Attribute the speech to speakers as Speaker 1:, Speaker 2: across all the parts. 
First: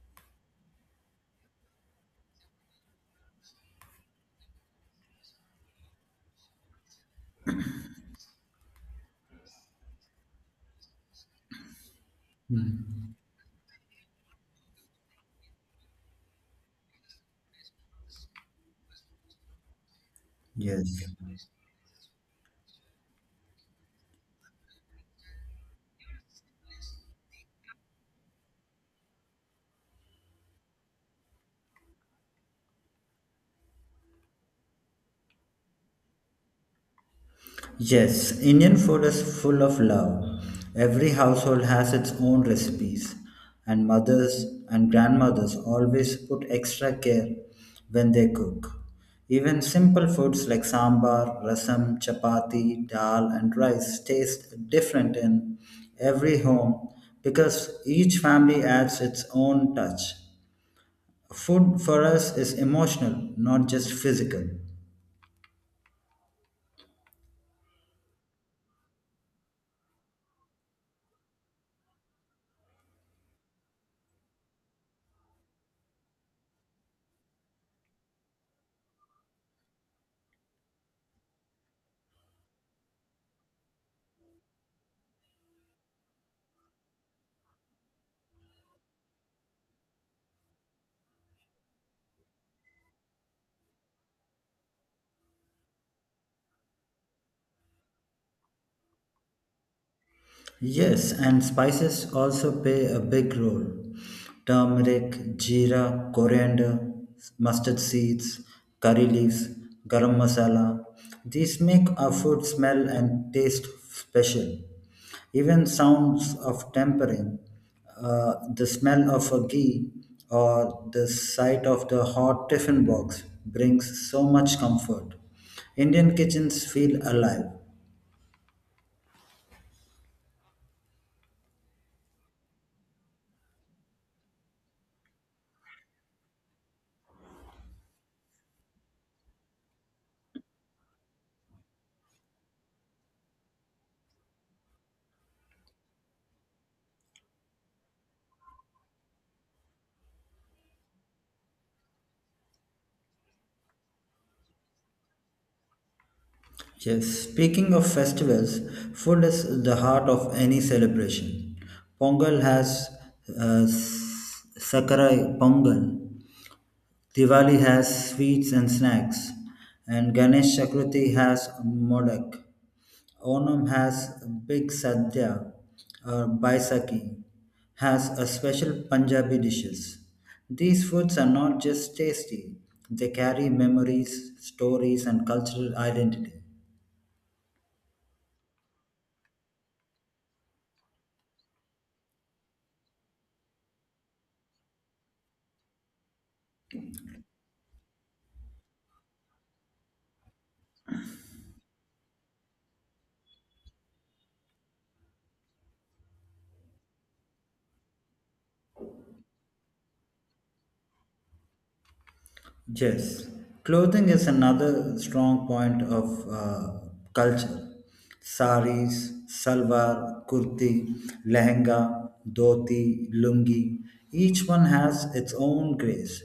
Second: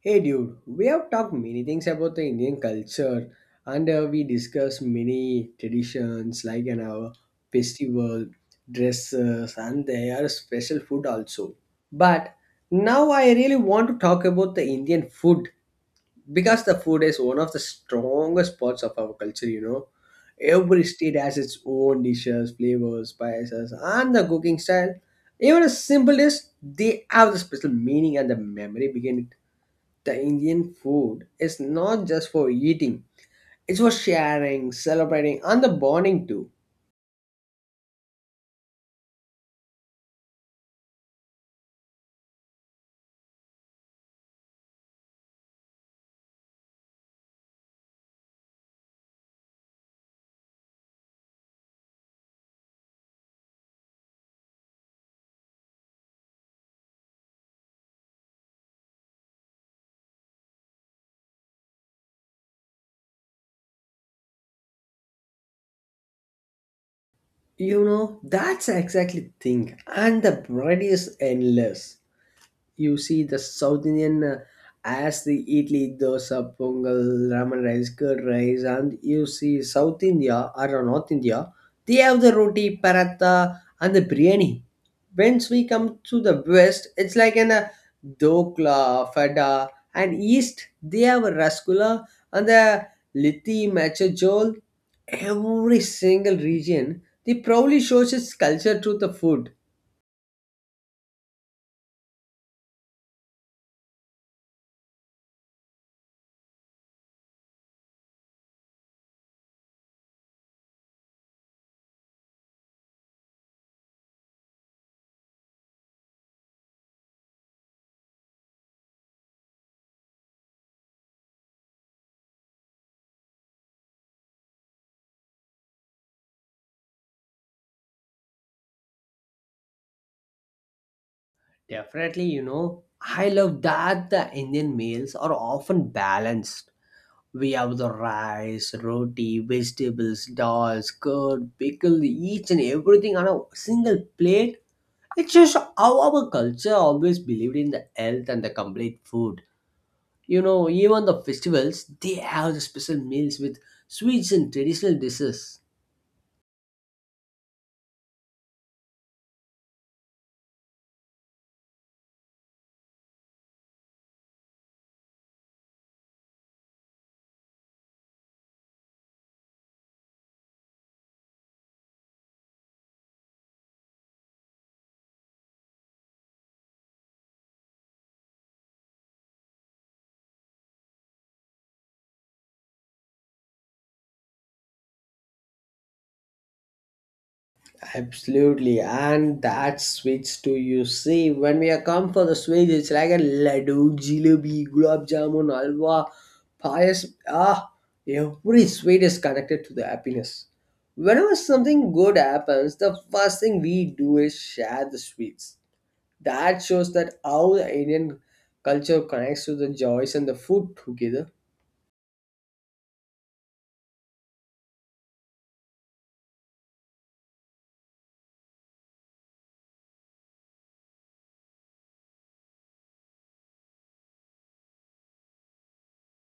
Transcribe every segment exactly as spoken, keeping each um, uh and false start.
Speaker 1: Hey dude, we have talked many things about the Indian culture and uh, we discussed many traditions like an our festival, dresses and their special food also. But now
Speaker 2: Hmm.
Speaker 1: I really want to talk about the Indian food because the food is one of the strongest parts of our culture, you know. Every
Speaker 2: Yes.
Speaker 1: state has its own dishes, flavors, spices and the cooking style. Even a simple dish, they have the special meaning and the memory behind the Indian food is not just for eating, it's for sharing, celebrating, and the bonding too.
Speaker 2: Yes, Indian food is full of love. Every household has its own recipes, and mothers and grandmothers always put extra care when they cook. Even simple foods like sambar, rasam, chapati, dal, and rice taste different in every home because each family adds its own touch. Food for us is emotional, not just physical.
Speaker 1: You know, that's exactly thing. And the bread is endless. You see the South Indian uh, as the idli, dosa, pongal, ramen rice, curd rice, and you see South India or North India, they have the roti, paratha, and the biryani. Once we come to the West, it's like an uh, dokla, fada, and East they have a rasgulla and the litti, machajol. Every single region they proudly shows its culture through the food.
Speaker 2: Yes, and spices also play a big role. Turmeric, jeera, coriander, mustard seeds, curry leaves, garam masala. These make our food smell and taste special. Even sounds of tempering, uh, the smell of a ghee or the sight of the hot tiffin box brings so much comfort. Indian kitchens feel alive.
Speaker 1: Definitely, you know, I love that the Indian meals are often balanced. We have the rice, roti, vegetables, dals, curd, pickle, each and everything on a single plate. It shows how our culture always believed in the health and the complete food. You know, even the festivals, they have the special meals with sweets and traditional dishes.
Speaker 2: Yes, speaking of festivals, food is the heart of any celebration. Pongal has uh, s- Sakarai Pongal, Diwali has sweets and snacks, and Ganesh Chakrathi has Modak. Onam has Big Sadhya or Baisakhi, has a special Punjabi dishes. These foods are not just tasty, they carry memories, stories, and cultural identity.
Speaker 1: Absolutely, and that sweets too. You see, when we are come for the sweets, it's like a laddu, jalebi, gulab jamun, halwa, pies. Ah, every sweet is connected to the happiness. Whenever something good happens, the first thing we do is share the sweets. That shows that how the Indian culture connects to the joys and the food together.
Speaker 2: Yes, clothing is another strong point of uh, culture. Saris, salwar, kurti, lehenga, dhoti, lungi, each one has its own grace.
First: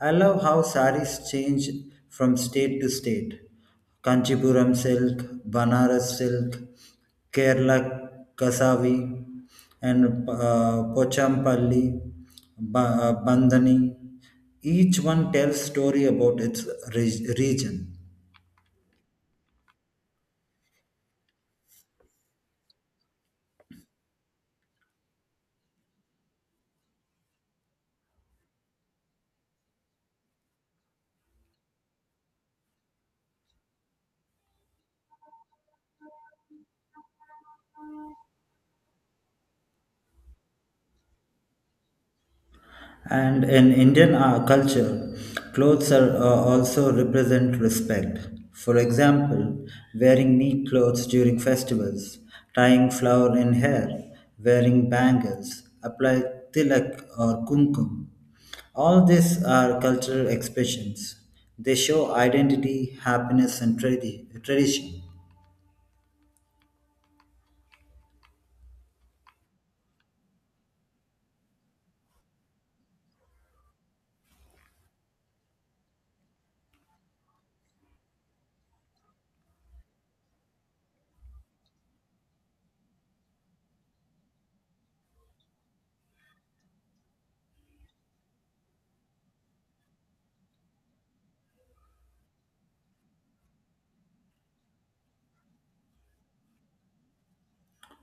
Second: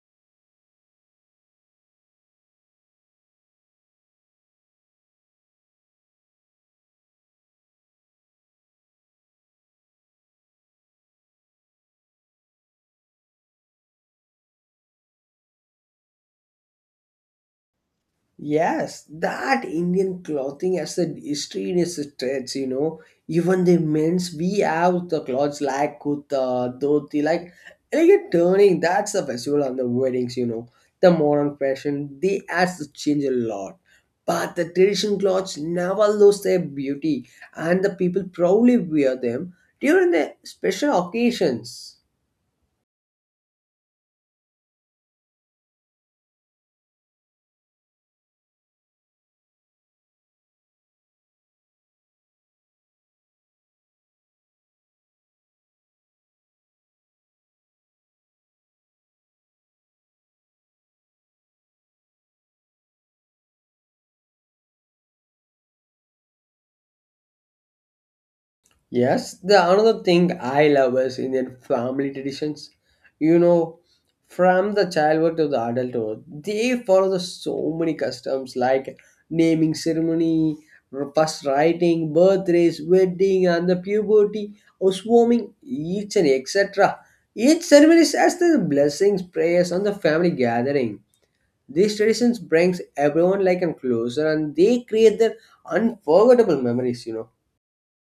Speaker 2: I love how saris change from state to state. Kanchipuram silk, Banaras silk, Kerala kasavi, and uh, Pochampalli, ba- uh, Bandhani. Each one tells story about its re- region.
Speaker 1: Yes, that Indian clothing has a history in its stretch, you know. Even the men's, we have the clothes like kurta, dhoti, like elegant turning. That's the festival on the weddings, you know. The modern fashion, they has to change a lot. But the traditional clothes never lose their beauty, and the people proudly wear them during the special occasions.
Speaker 2: And in Indian uh, culture, clothes are uh, also represent respect. For example, wearing neat clothes during festivals, tying flower in hair, wearing bangles, apply tilak or kumkum. All these are cultural expressions. They show identity, happiness, and tradi- tradition.
Speaker 1: Yes, the another thing I love is Indian family traditions. You know, from the childhood to the adulthood, they follow the so many customs like naming ceremony, first writing, birthdays, wedding, and the puberty, or swarming, each and etc. Each ceremony has the blessings, prayers, and the family gathering. These traditions brings everyone like and closer, and they create their unforgettable memories. You know.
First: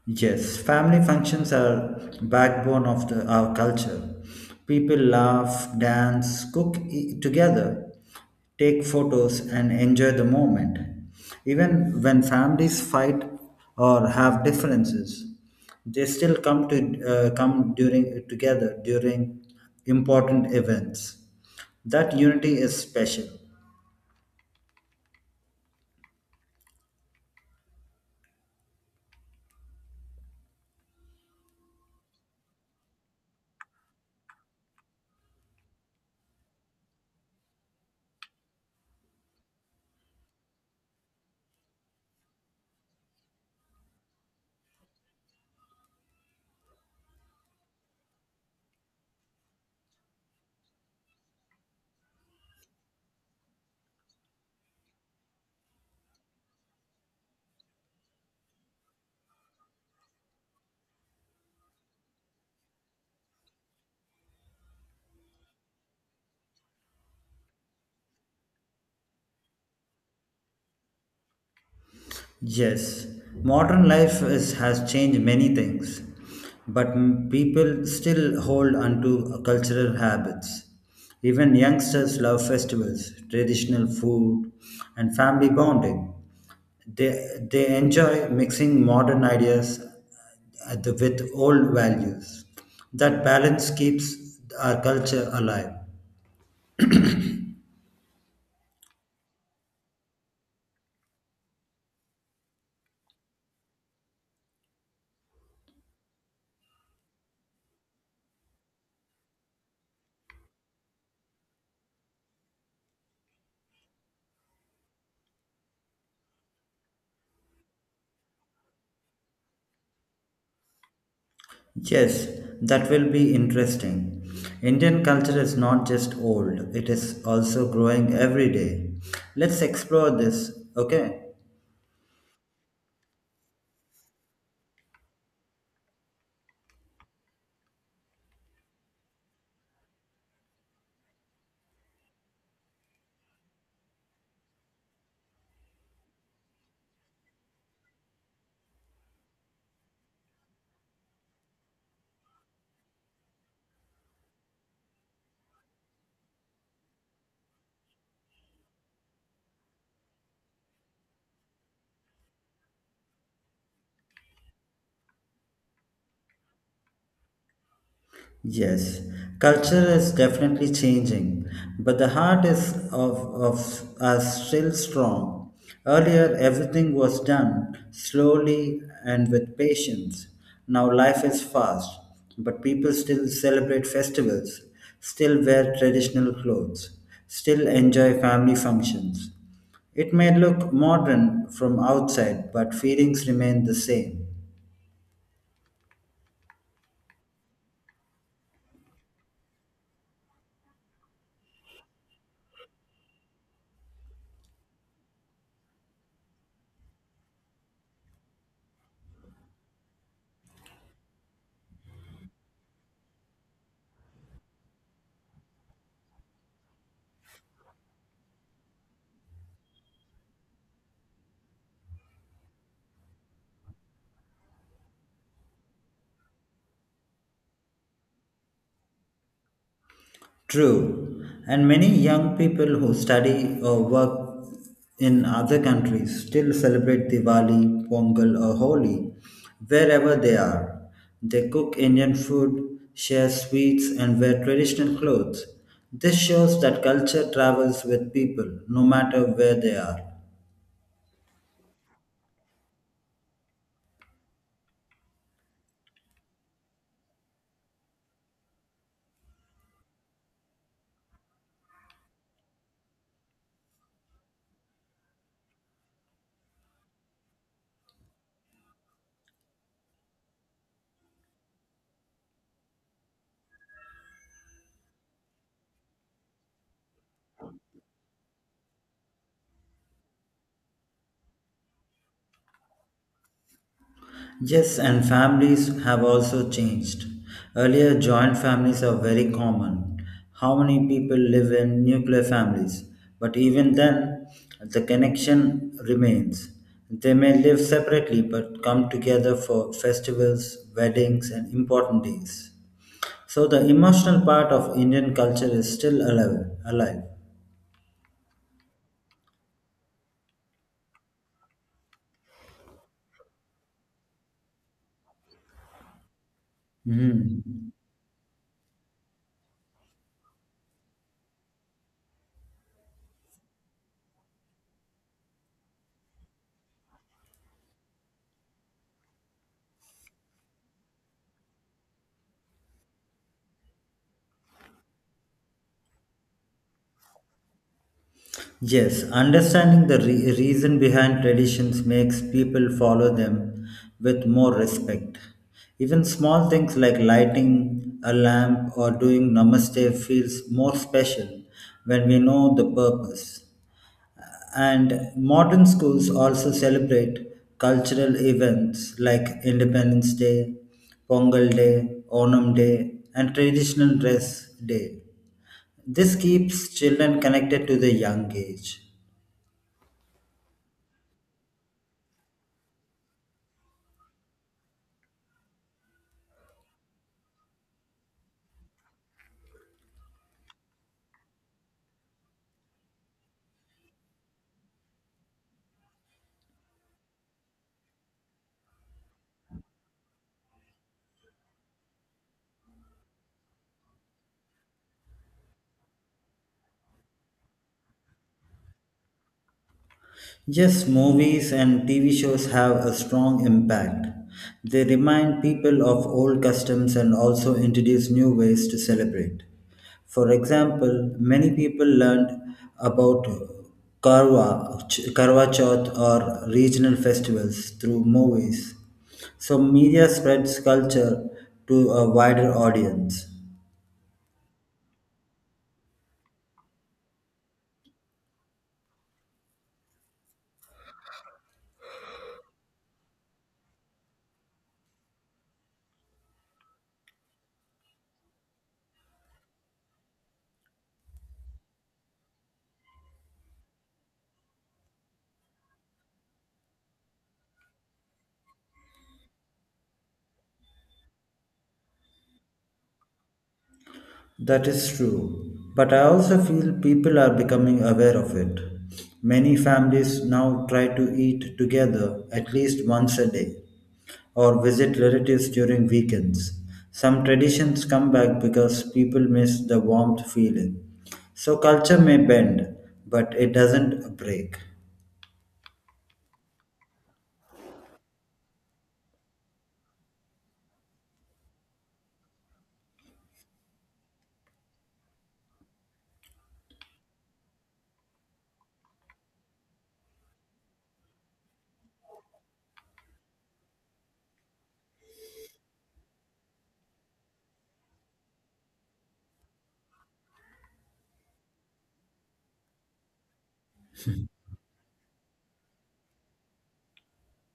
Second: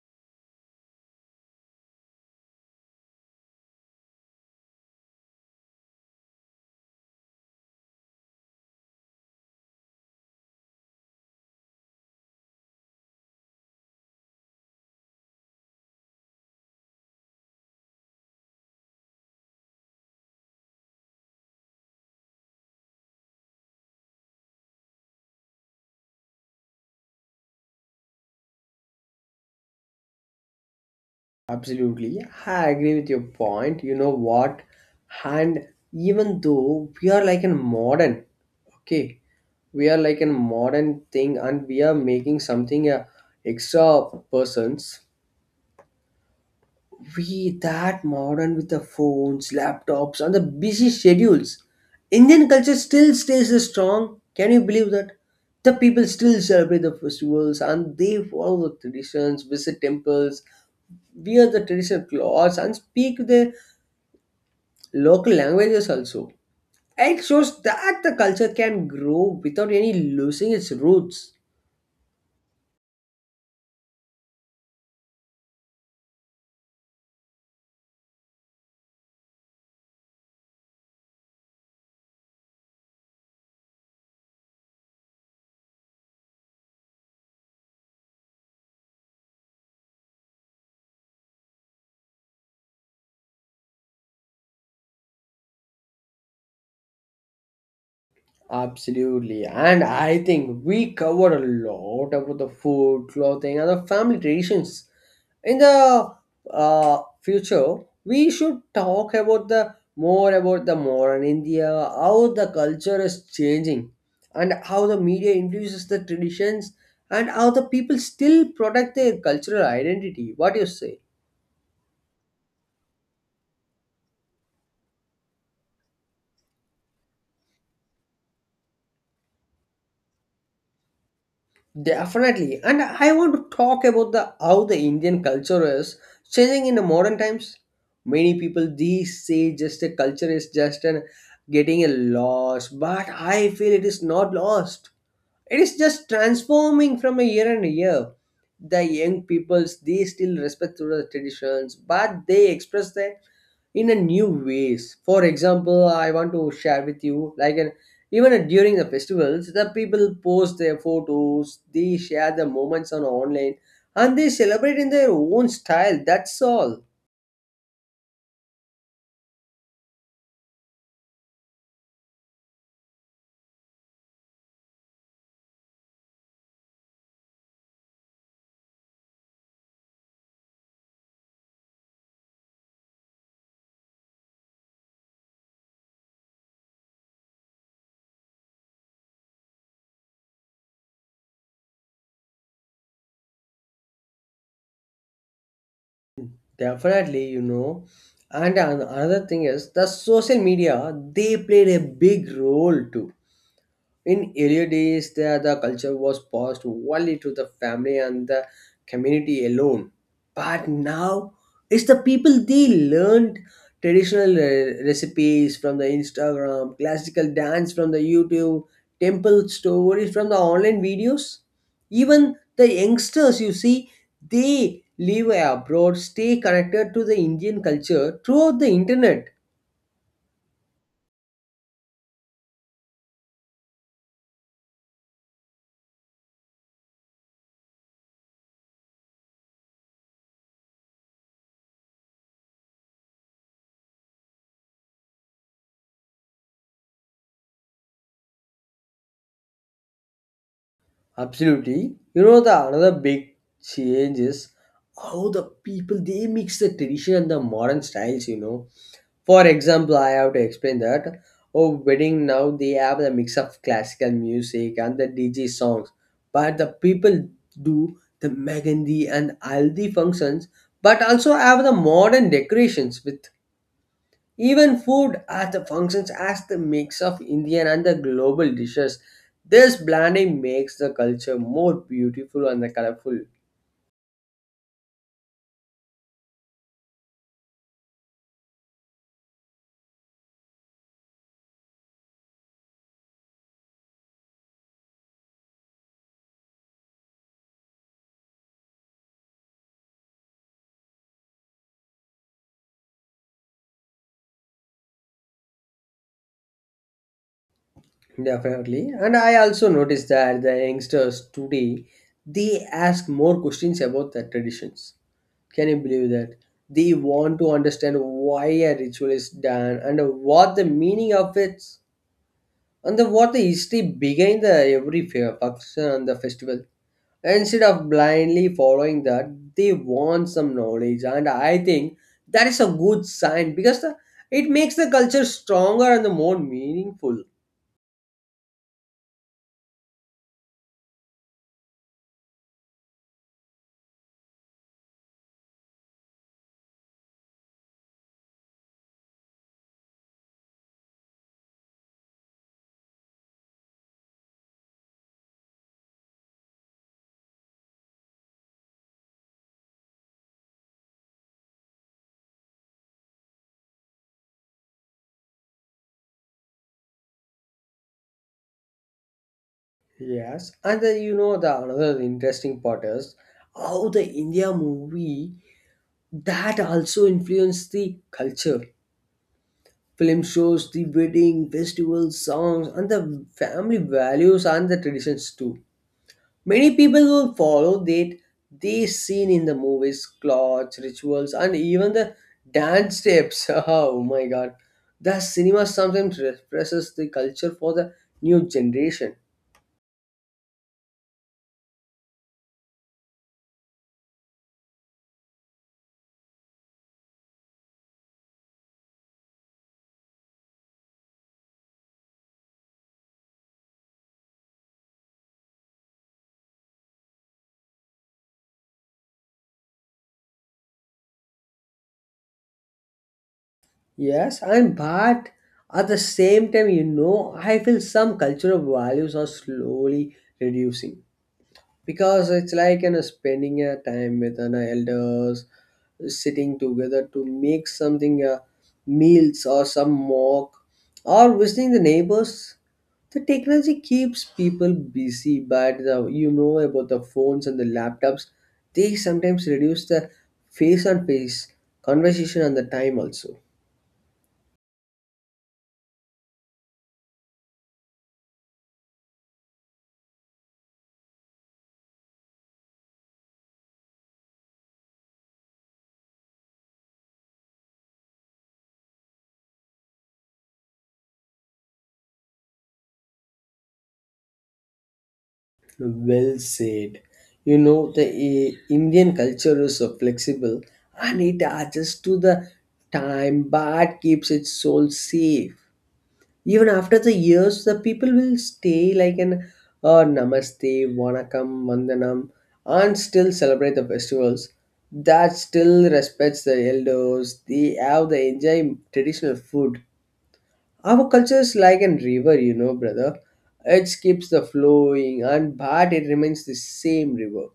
Speaker 2: Yes, family functions are backbone of the, our culture. People laugh, dance, cook e- together, take photos and enjoy the moment. Even when families fight or have differences, they still come to uh, come during together during important events. That unity is special.
Speaker 1: Absolutely. I agree with your point. You know what? And even though we are like a modern, okay, we are like a modern thing and we are making something uh, extra persons. We that modern with the phones, laptops, and the busy schedules. Indian culture still stays strong. Can you believe that? The people still celebrate the festivals and they follow the traditions, visit temples, wear the traditional clothes, and speak the local languages also. It shows that the culture can grow without any losing its roots.
Speaker 2: Yes, modern life is, has changed many things, but m- people still hold onto cultural habits. Even youngsters love festivals, traditional food, and family bonding. They, they enjoy mixing modern ideas at the- with old values. That balance keeps our culture alive.
Speaker 1: Absolutely. And I think we covered a lot about the food, clothing, and the family traditions. In the uh, future, we should talk about the more about the modern India, how the culture is changing, and how the media influences the traditions, and how the people still protect their cultural identity. What do you say?
Speaker 2: Yes, that will be interesting. Indian culture is not just old, it is also growing every day. Let's explore this, okay?
Speaker 1: Definitely. And I want to talk about the how the Indian culture is changing in the modern times. Many people these say just a culture is just an getting a loss, but I feel it is not lost. It is just transforming from a year and a year. The young peoples they still respect to the traditions, but they express their in a new ways. For example, I want to share with you like an even during the festivals, the people post their photos, they share the moments on online, and they celebrate in their own style. That's all.
Speaker 2: Yes, culture is definitely changing, but the heart is of, of us still strong. Earlier, everything was done slowly and with patience. Now life is fast, but people still celebrate festivals, still wear traditional clothes, still enjoy family functions. It may look modern from outside, but feelings remain the same.
Speaker 1: Definitely you know And an- another thing is the social media. They played a big role too. In earlier days, the, the culture was passed only to the family and the community alone. But now, it's the people they learned traditional uh, recipes from the Instagram, classical dance from the YouTube, temple stories from the online videos. Even the youngsters, you see, they live abroad, stay connected to the Indian culture throughout the internet.
Speaker 2: True, and many young people who study or work in other countries still celebrate Diwali, Pongal, or Holi wherever they are. They cook Indian food, share sweets, and wear traditional clothes. This shows that culture travels with people no matter where they are.
Speaker 1: Absolutely. You know the another big change is how the people they mix the tradition and the modern styles, you know. For example, I have to explain that. Oh wedding now they have the mix of classical music and the D J songs. But the people do the Mehndi and Aldi functions, but also have the modern decorations with even food as the functions as the mix of Indian and the global dishes. This blending makes the culture more beautiful and the colorful.
Speaker 2: Yes, and families have also changed. Earlier, joint families are very common. How many people live in nuclear families? But even then, the connection remains. They may live separately but come together for festivals, weddings, and important days. So, the emotional part of Indian culture is still alive. alive.
Speaker 1: Definitely. And I also noticed that the youngsters today they ask more questions about the traditions. Can you believe that? They want to
Speaker 2: Mhm.
Speaker 1: understand why a ritual is done and what the meaning of it and the what the history behind the every fair function and the festival. Instead of blindly following that, they want some knowledge, and I think that is a good sign because the, it makes the culture stronger and the more meaningful.
Speaker 2: Yes, understanding the re- reason behind traditions makes people follow them with more respect. Even small things like lighting a lamp or doing namaste feels more special when we know the purpose. And modern schools also celebrate cultural events like Independence Day, Pongal Day, Onam Day, and traditional dress day. This keeps children connected to the young age.
Speaker 1: Yes, and the, you know the another interesting part is how the India movie that also influenced the culture. Film shows, the wedding, festivals, songs, and the family values and the traditions too. Many people will follow that they seen in the movies, clothes, rituals, and even the dance steps. Oh my god. The cinema sometimes represses the culture for the new generation.
Speaker 2: Yes, movies and T V shows have a strong impact. They remind people of old customs and also introduce new ways to celebrate. For example, many people learned about Karwa, Karwa Chauth or regional festivals through movies. So, media spreads culture to a wider audience.
Speaker 1: Yes, and but at the same time, you know, I feel some cultural values are slowly reducing. Because it's like you know, spending a time with an elders, sitting together to make something uh, meals or some mock or visiting the neighbors. The technology keeps people busy, but the, you know about the phones and the laptops, they sometimes reduce the face on face conversation and the time also.
Speaker 2: That is true. But I also feel people are becoming aware of it. Many families now try to eat together at least once a day or visit relatives during weekends. Some traditions come back because people miss the warmth feeling. So culture may bend, but it doesn't break.
Speaker 1: Well said. You know, the eh, Indian culture is so flexible and it adjusts to the time but keeps its soul safe. Even after the years, the people will stay like an uh, namaste, vanakkam, vandanam, and still celebrate the festivals. That still respects the elders. They have the enjoy traditional food. Our culture is like a river, you know, brother. It keeps the flowing, and but it remains the same river.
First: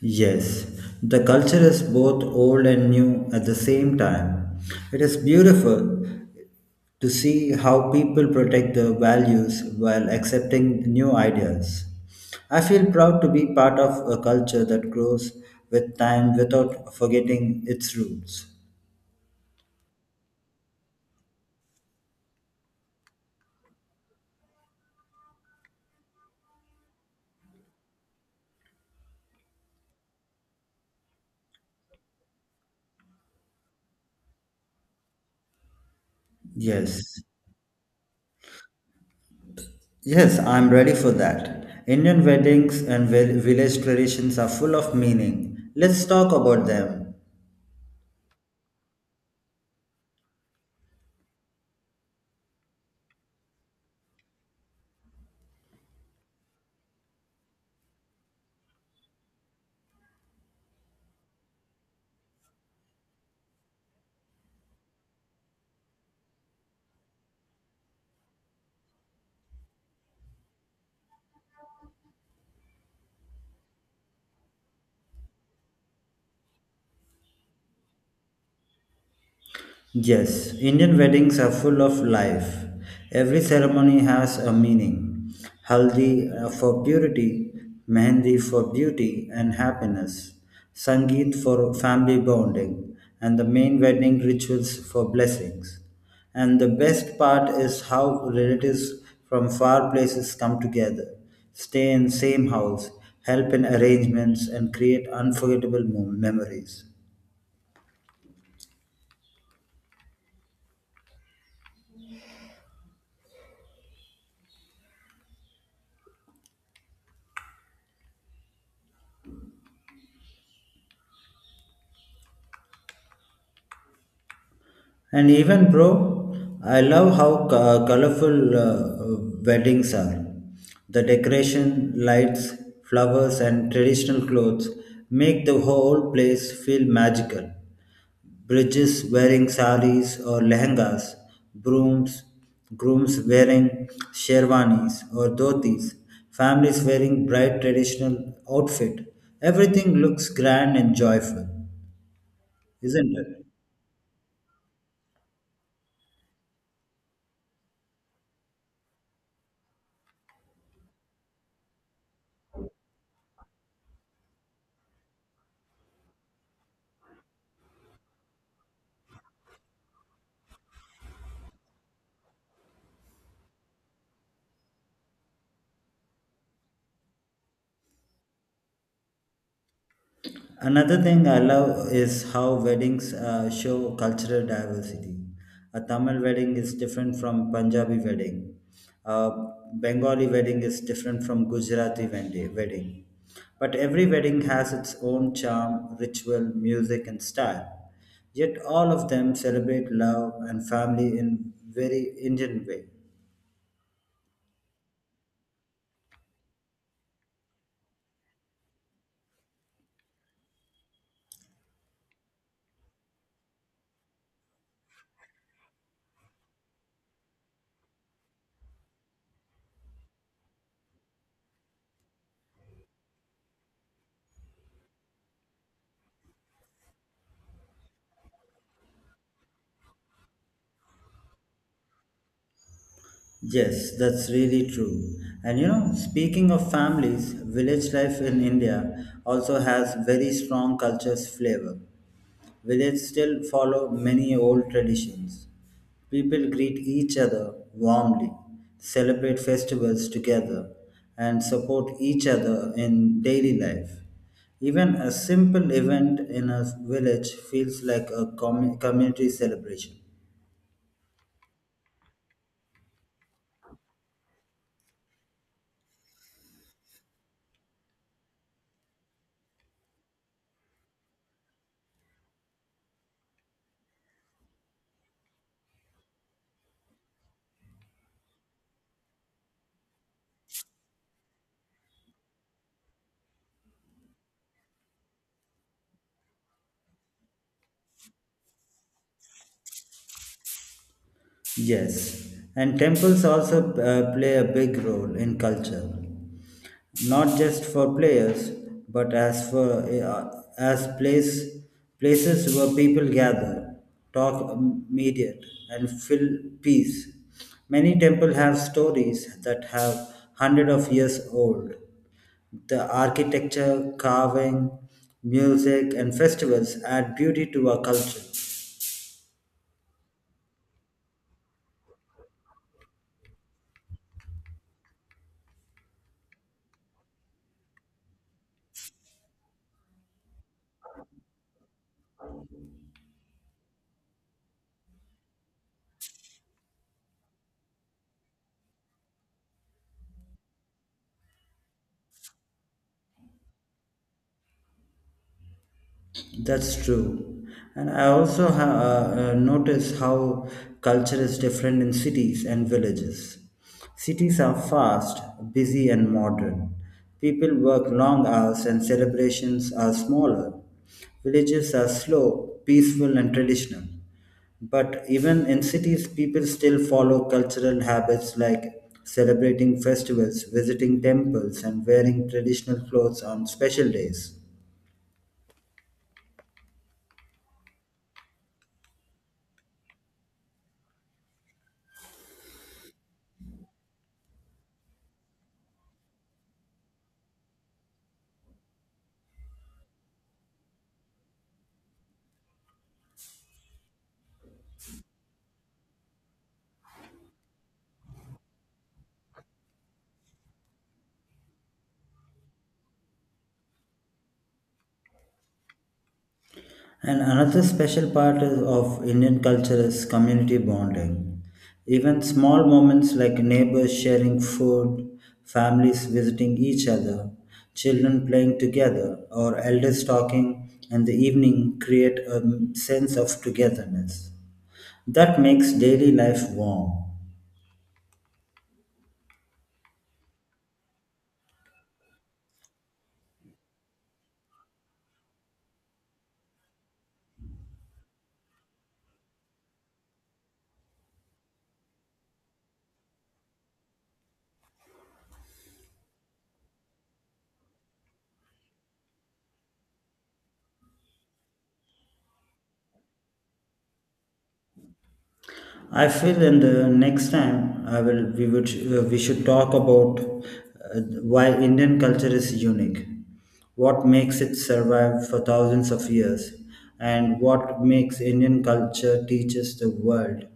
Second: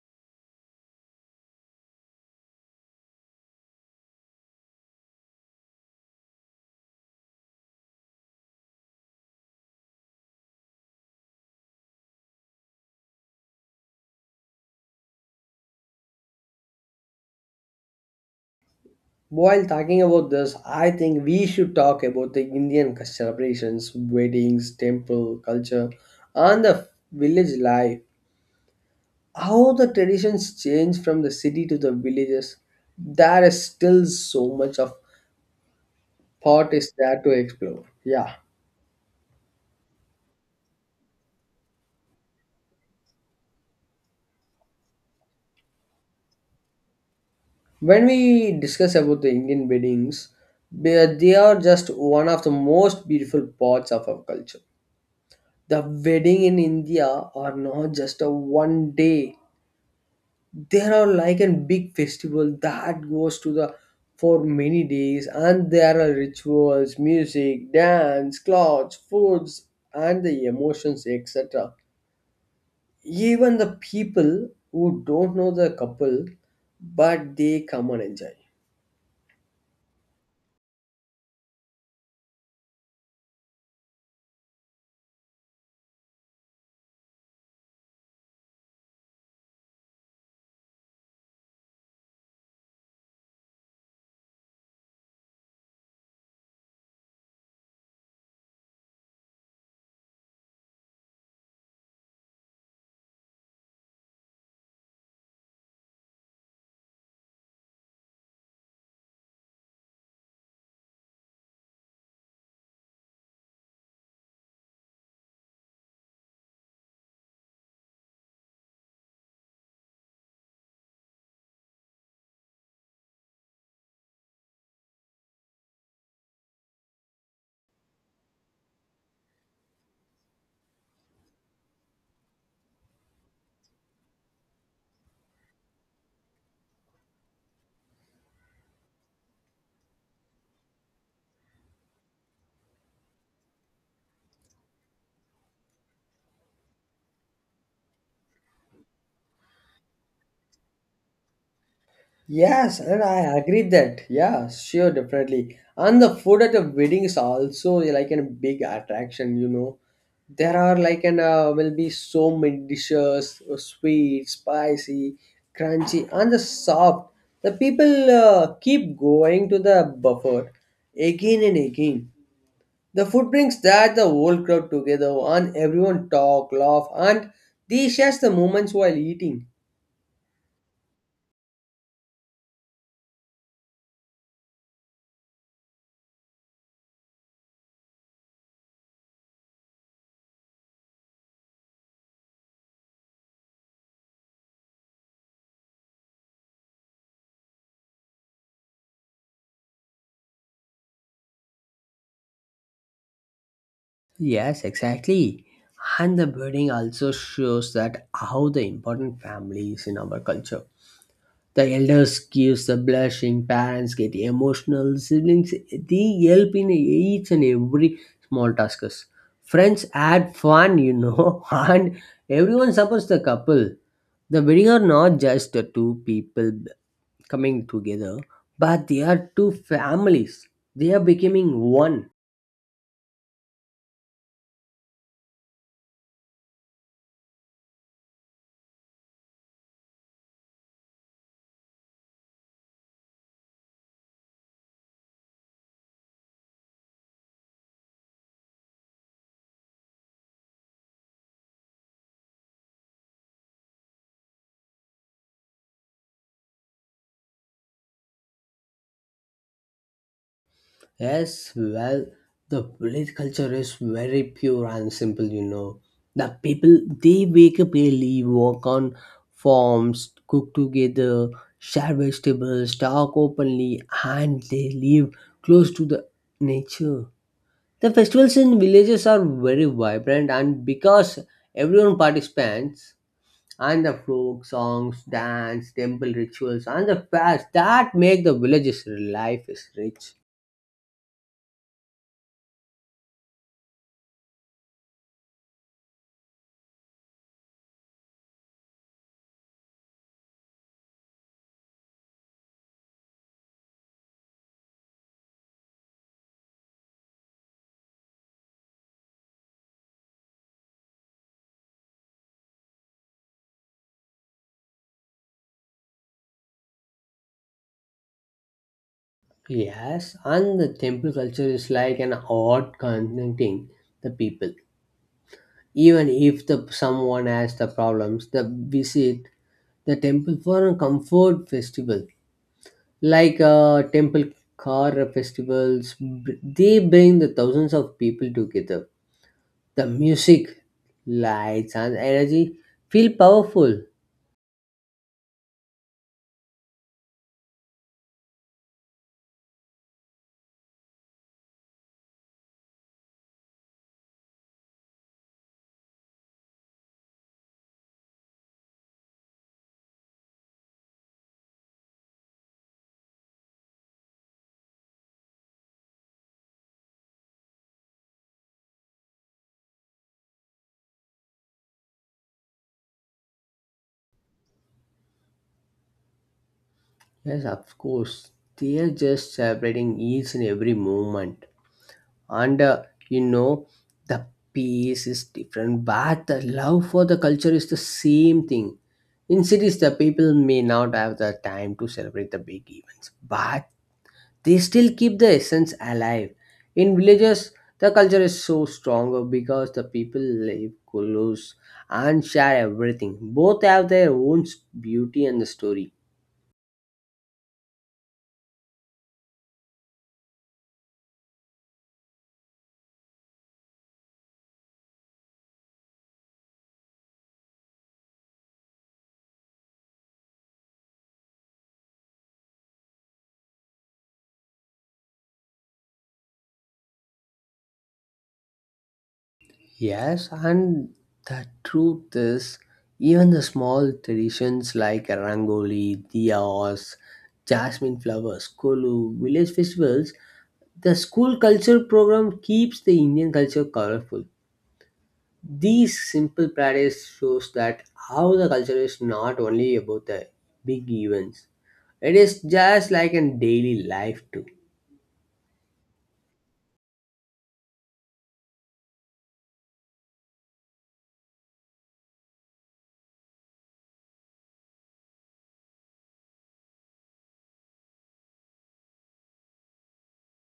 Speaker 2: Yes, the culture is both old and new at the same time. It is beautiful to see how people protect their values while accepting new ideas. I feel proud to be part of a culture that grows with time without forgetting its roots.
Speaker 1: While talking about this, I think we should talk about the Indian celebrations, weddings, temple culture, and the village life. How the traditions change from the city to the villages. There is still so much of thought is there
Speaker 2: Yes.
Speaker 1: to explore. Yeah.
Speaker 2: Yes, I'm ready for that. Indian weddings and vil- village traditions are full of meaning. Let's talk about them.
Speaker 1: When we discuss about the Indian weddings, they they are just one of the most beautiful parts of our culture. The wedding in India are not just a one day, they are like a big festival that goes to the for many days, and there are rituals, music, dance, clothes, foods, and the emotions, etc. Even the people who don't know the couple, but they come and enjoy.
Speaker 2: Yes, Indian weddings are full of life. Every ceremony has a meaning. Haldi uh, for purity, mehendi for beauty and happiness, Sangeet for family bonding, and the main wedding rituals for blessings. And the best part is how relatives from far places come together, stay in same house, help in arrangements and create unforgettable mem- memories. And even, bro, I love how co- colorful uh, weddings are. The decoration, lights, flowers, and traditional clothes make the whole place feel magical. Bridges wearing saris or lehengas, brooms, grooms wearing sherwanis or dhotis, families wearing bright traditional outfit. Everything looks grand and joyful,
Speaker 1: Yes, and
Speaker 2: isn't
Speaker 1: I
Speaker 2: it?
Speaker 1: agree that. Yeah, sure, definitely. And the food at a wedding is also like a big attraction, you know. There are like an uh, will be so many dishes, uh, sweet, spicy, crunchy, and the soft. The people uh, keep going to the buffet again and again. The food brings that the whole crowd together, and everyone talk, laugh, and they share the moments while eating.
Speaker 2: Another thing I love is how weddings uh, show cultural diversity. A Tamil wedding is different from Punjabi wedding. A Bengali wedding is different from Gujarati wed- wedding. But every wedding has its own charm, ritual, music, and style. Yet all of them celebrate love and family in very Indian way.
Speaker 1: Yes, exactly. And the building also shows that how the important family is in our culture. The elders gives the blushing, parents get emotional, siblings they help in each and every small tasks. Friends add fun, you know, and everyone supports the couple. The wedding are not just the two people b- coming together, but they are two families. They are becoming one.
Speaker 2: Yes, that's really true. And you know, speaking of families, village life in India also has very strong culture's flavor. Villages still follow many old traditions. People greet each other warmly, celebrate festivals together, and support each other in daily life. Even a simple event in a village feels like a commu- community celebration.
Speaker 1: Yes, well, the village culture is very pure and simple, you know. The people, they wake up early, work on farms, cook together, share vegetables, talk openly, and they live close to the nature. The festivals in villages are very vibrant, and because everyone participates, and the folk songs, dance, temple rituals, and the fairs that make the village's life is rich.
Speaker 2: Yes, and temples also uh, play a big role in culture, not just for players, but as for uh, as place places where people gather, talk, meditate, and feel peace. Many temples have stories that have hundred of years old. The architecture, carving, music, and festivals add beauty to our culture.
Speaker 1: Yes, and the temple culture is like an art connecting the people. Even if the someone has the problems, they visit the temple for a comfort festival, like uh, temple car festivals. b- They bring the thousands of people together. The music, lights, and energy feel powerful.
Speaker 2: That's true. And I also ha- uh, uh, notice how culture is different in cities and villages. Cities are fast, busy, and modern. People work long hours and celebrations are smaller. Villages are slow, peaceful, and traditional. But even in cities, people still follow cultural habits like celebrating festivals, visiting temples, and wearing traditional clothes on special days.
Speaker 1: Yes, of course, they are just celebrating each and every moment. And uh, you know the pace is different, but the love for the culture is the same thing. In cities, the people may not have the time to celebrate the big events, but they still keep the essence alive. In villages, the culture is so stronger because the people live close and share everything. Both have their own beauty and the story.
Speaker 2: And another special part is- of Indian culture is community bonding. Even small moments like neighbors sharing food, families visiting each other, children playing together, or elders talking in the evening create a sense of togetherness that makes daily life warm.
Speaker 1: Yes, and the truth is, even the small traditions like rangoli, diyas, jasmine flowers, kolu, village festivals, the school culture program keeps the Indian culture colorful. These simple practice shows that how the culture is not only about the big events; it is just like in daily life too.
Speaker 2: I feel in the next time I will we would uh, we should talk about uh, why Indian culture is unique, what makes it survive for thousands of years, and what makes Indian culture teaches the world.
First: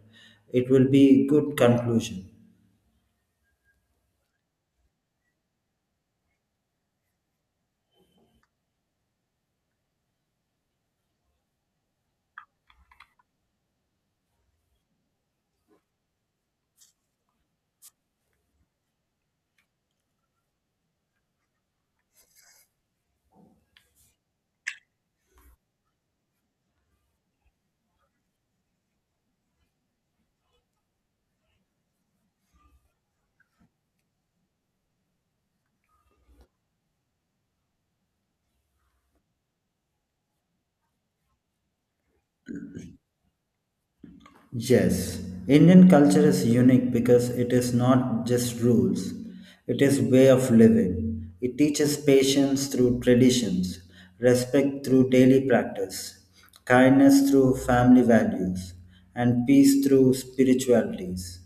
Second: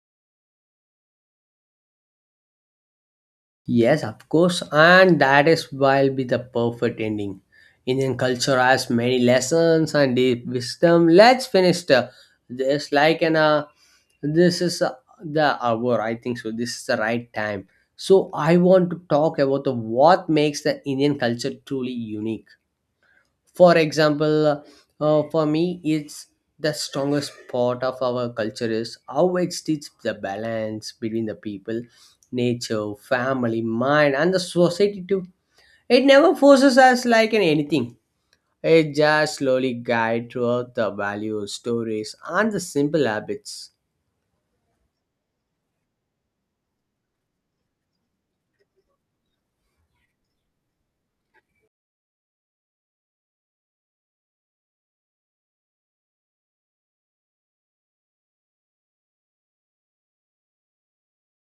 Speaker 2: It will be good conclusion.
Speaker 1: Yes, of course, and that is why will be the perfect ending. Indian culture has many lessons and deep wisdom. Let's finish the, this like an uh, this is uh, the hour. I think so. This is the right time. So I want to talk about the what makes the Indian culture truly unique. For example, uh, for me, it's the strongest part of our culture is how it teaches the balance between the people, nature, family, mind, and the society too. It never forces us like in anything. It just slowly guides throughout the values, stories, and the simple habits.
Speaker 2: Yes, Indian culture is unique because it is not just rules, it is way of living. It teaches patience through traditions, respect through daily practice, kindness through family values, and peace through spiritualities.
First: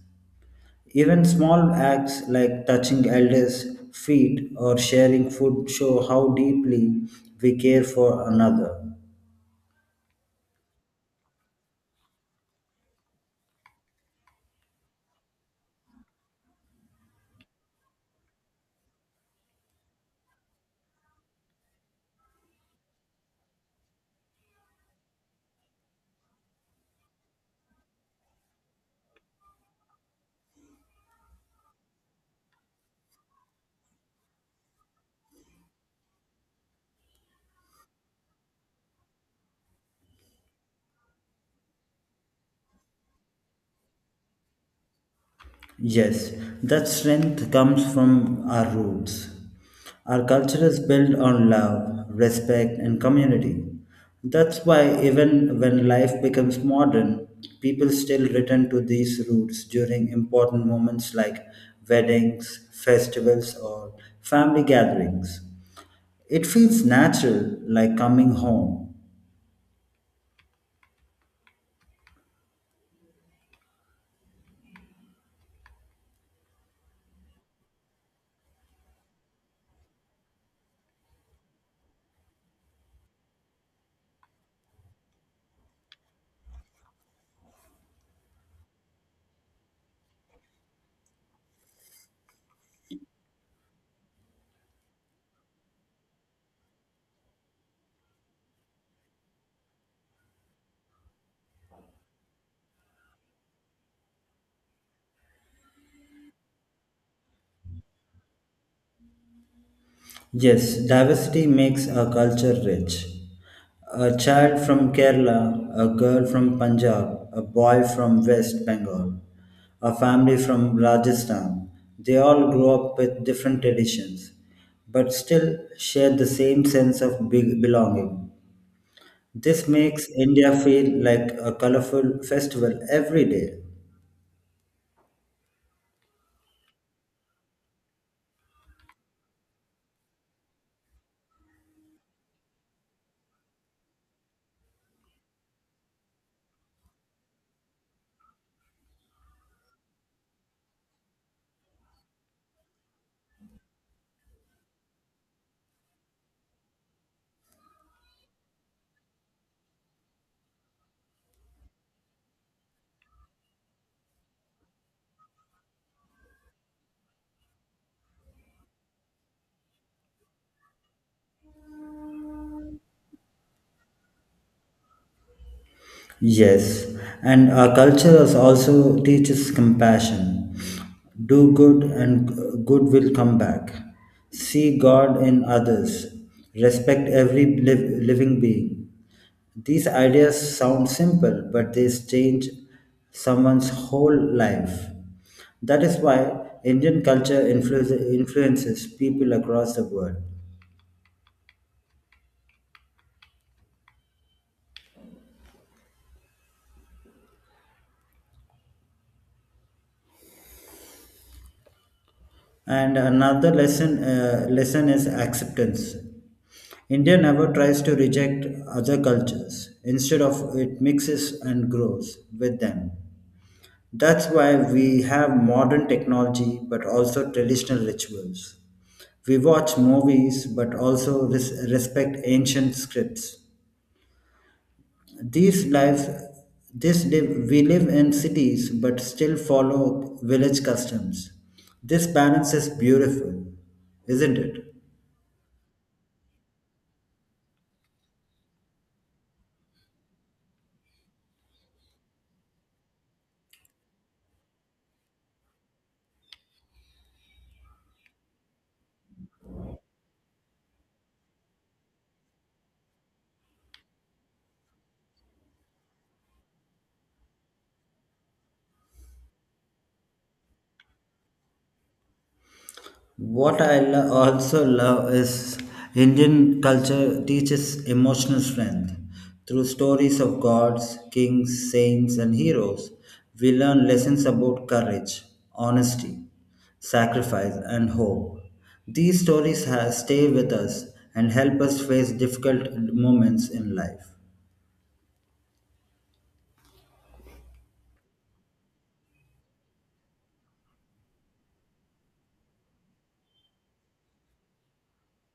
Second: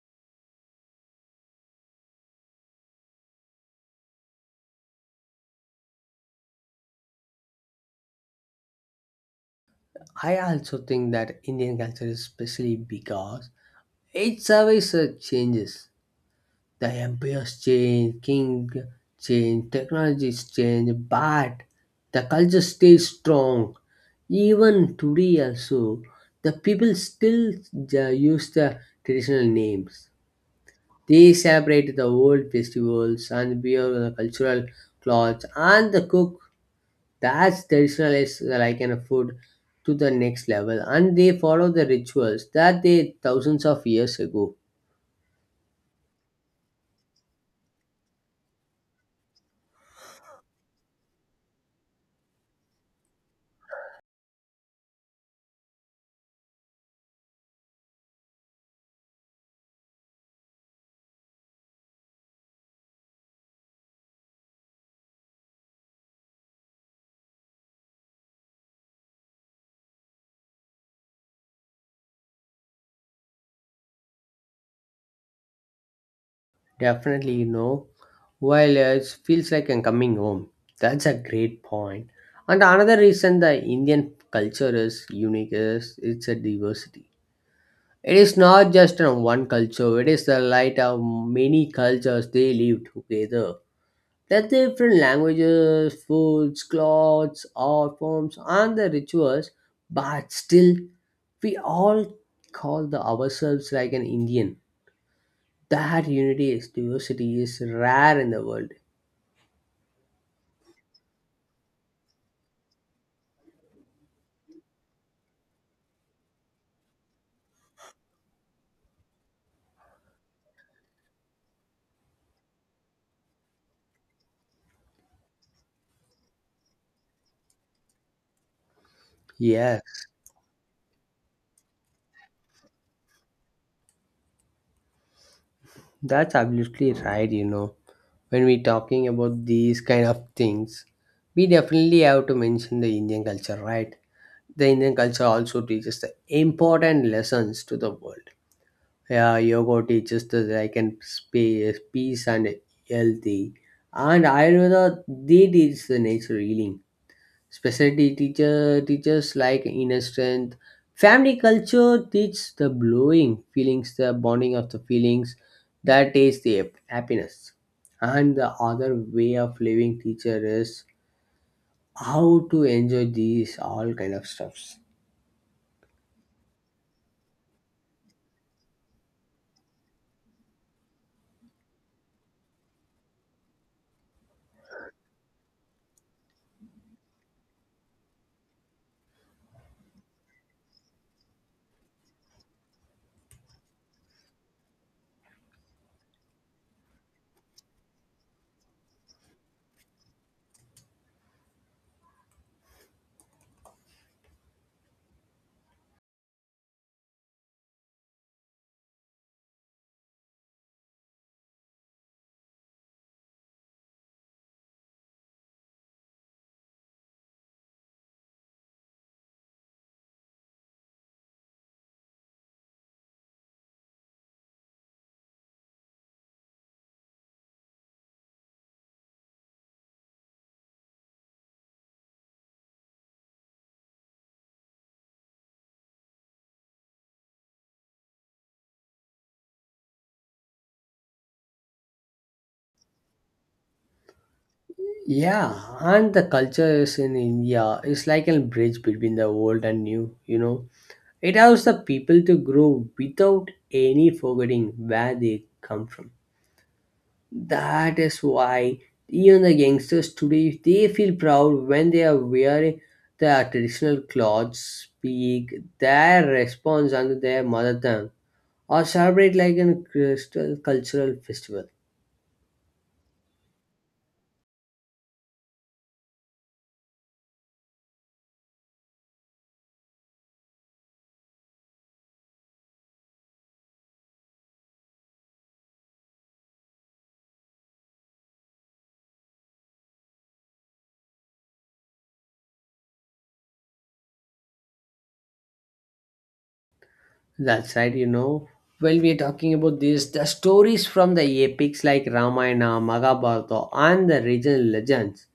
Speaker 2: Even small acts like touching elders' feet or sharing food show how deeply we care for another.
Speaker 1: I also think that Indian culture is especially because it survives the changes. The empires change, king change, technologies change, but the culture stays strong. Even today also, the people still uh, use the traditional names. They celebrate the old festivals and wear the cultural clothes, and the cook that's traditional is like an food to the next level, and they follow the rituals that they thousands of years ago.
Speaker 2: Yes, that strength comes from our roots. Our culture is built on love, respect, and community. That's why, even when life becomes modern, people still return to these roots during important moments like weddings, festivals, or family gatherings. It feels natural, like coming home.
Speaker 1: Definitely, you know, while uh, it feels like I'm coming home. That's a great point. And another reason the Indian culture is unique is it's a diversity. It is not just uh, one culture, it is the light of many cultures they live together. There are different languages, foods, clothes, art forms, and the rituals, but still, we all call the ourselves like an Indian. That unity is diversity is rare in the world.
Speaker 2: Yes, diversity makes a culture rich. A child from Kerala, a girl from Punjab, a boy from West Bengal, a family from Rajasthan, they all grow up with different traditions, but still share the same sense of big belonging. This
Speaker 1: Yes,
Speaker 2: makes India feel like a colorful festival every day.
Speaker 1: that's absolutely right, you know. When we're talking about these kind of things, we definitely have to mention the Indian culture, right? The Indian culture also teaches the important lessons to the world. Yeah, yoga teaches the like and space, peace and healthy. And Ayurveda they teach the nature healing. Specialty teacher teachers like inner strength. Family culture teaches the blowing feelings, the bonding of the feelings. That is the hap- happiness. And the other way of living teacher is how to enjoy these all kind of stuffs.
Speaker 2: Yes, and our culture is also teaches compassion. Do good and good will come back. See God in others. Respect every liv- living being. These ideas sound simple, but they change someone's whole life. That is why Indian culture influ- influences people across the world. And another lesson uh, lesson is acceptance. India never tries to reject other cultures. Instead of it mixes and grows with them. That's why we have modern technology but also traditional rituals. We watch movies but also res- respect ancient scripts. These lives this live, we live in cities but still follow village customs. This balance is beautiful, isn't it?
Speaker 1: Yeah, and the culture is in India is like a bridge between the old and new, you know. It allows the people to grow without any forgetting where they come from. That is why even the youngsters today they feel proud when they are wearing their traditional clothes, speak their response under their mother tongue, or celebrate like an crystal cultural festival.
Speaker 2: What I lo- also love is Indian culture teaches emotional strength through stories of gods, kings, saints, and heroes. We learn lessons about courage, honesty, sacrifice, and hope. These stories ha- stay with us and help us face difficult moments in life.
Speaker 1: That's right, you know. When we are talking about this, the stories from the epics like Ramayana, Mahabharata, and the regional legends,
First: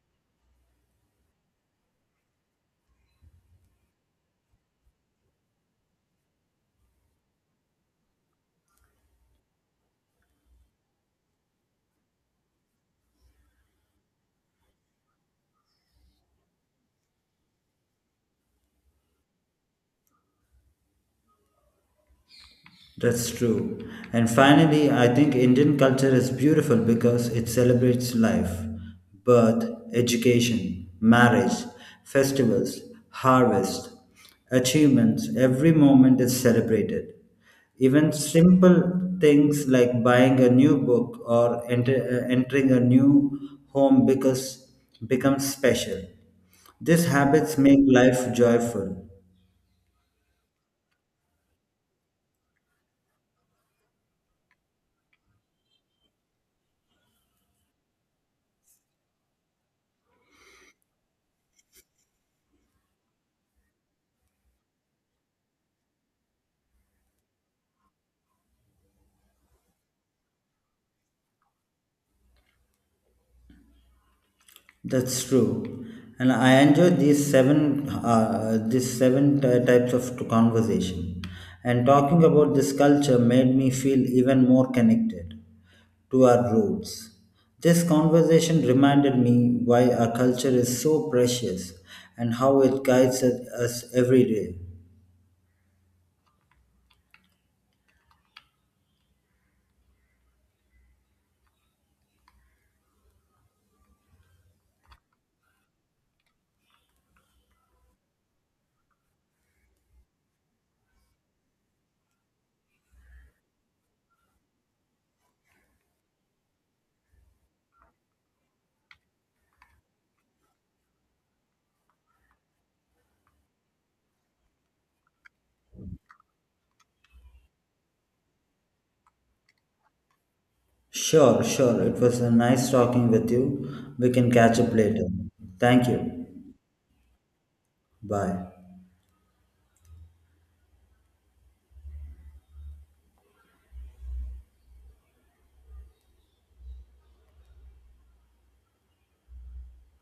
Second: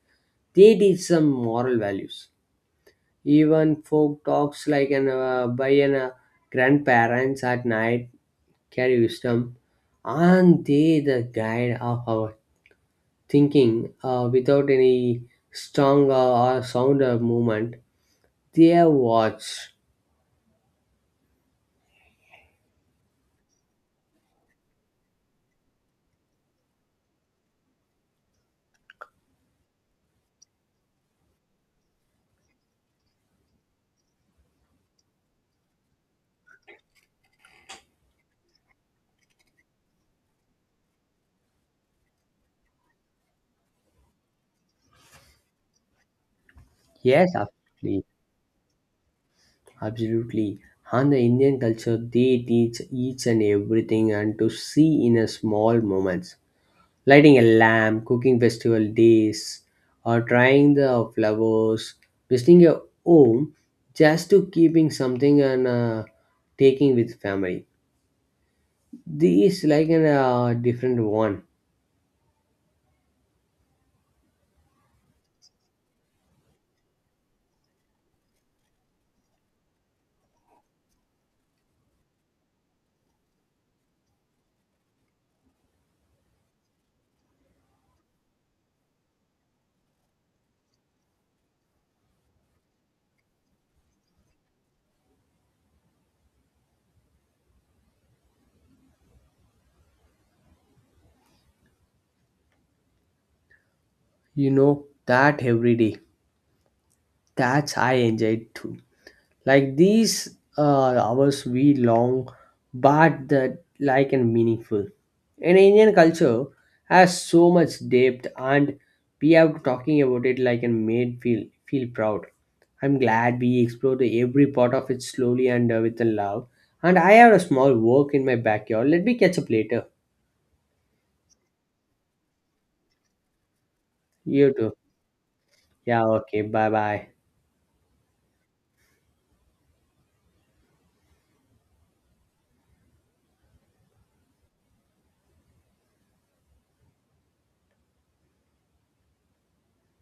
Speaker 1: they teach some moral values. Even folk talks like an uh, by an uh, grandparents at night carry wisdom, and they the guide of our thinking. Uh, without any strong uh, or sounder movement, they are watch.
Speaker 2: That's true. And finally, I think Indian culture is beautiful because it celebrates life, birth, education, marriage, festivals, harvest, achievements. Every moment is celebrated. Even simple things like buying a new book or enter, uh, entering a new home because becomes special. These
Speaker 1: Yes,
Speaker 2: habits make
Speaker 1: absolutely,
Speaker 2: life joyful.
Speaker 1: absolutely. And the Indian culture, they teach each and everything, and to see in a small moments, lighting a lamp, cooking festival days, or trying the flowers, visiting your home, just to keeping something and uh, taking with family. This is like a uh, different one.
Speaker 2: That's true, and I enjoy these seven uh, these seven ty- types of t- conversation. And talking about this culture made me feel even more connected to our roots. This conversation reminded me why our culture is so precious and how it guides us us every day.
Speaker 1: You know that every day. That's I enjoy too. Like these uh, hours we long, but that like and meaningful. And Indian culture has so much depth, and we have talking about it like and made feel feel proud. I'm glad we explored every part of it slowly and uh, with a love. And I have a small work in my backyard. Let me catch up later.
Speaker 2: Sure, sure. It was a nice talking with you. We can
Speaker 1: You
Speaker 2: catch up
Speaker 1: too.
Speaker 2: later. Thank
Speaker 1: Yeah.
Speaker 2: you.
Speaker 1: Okay. Bye. Bye.
Speaker 2: Bye.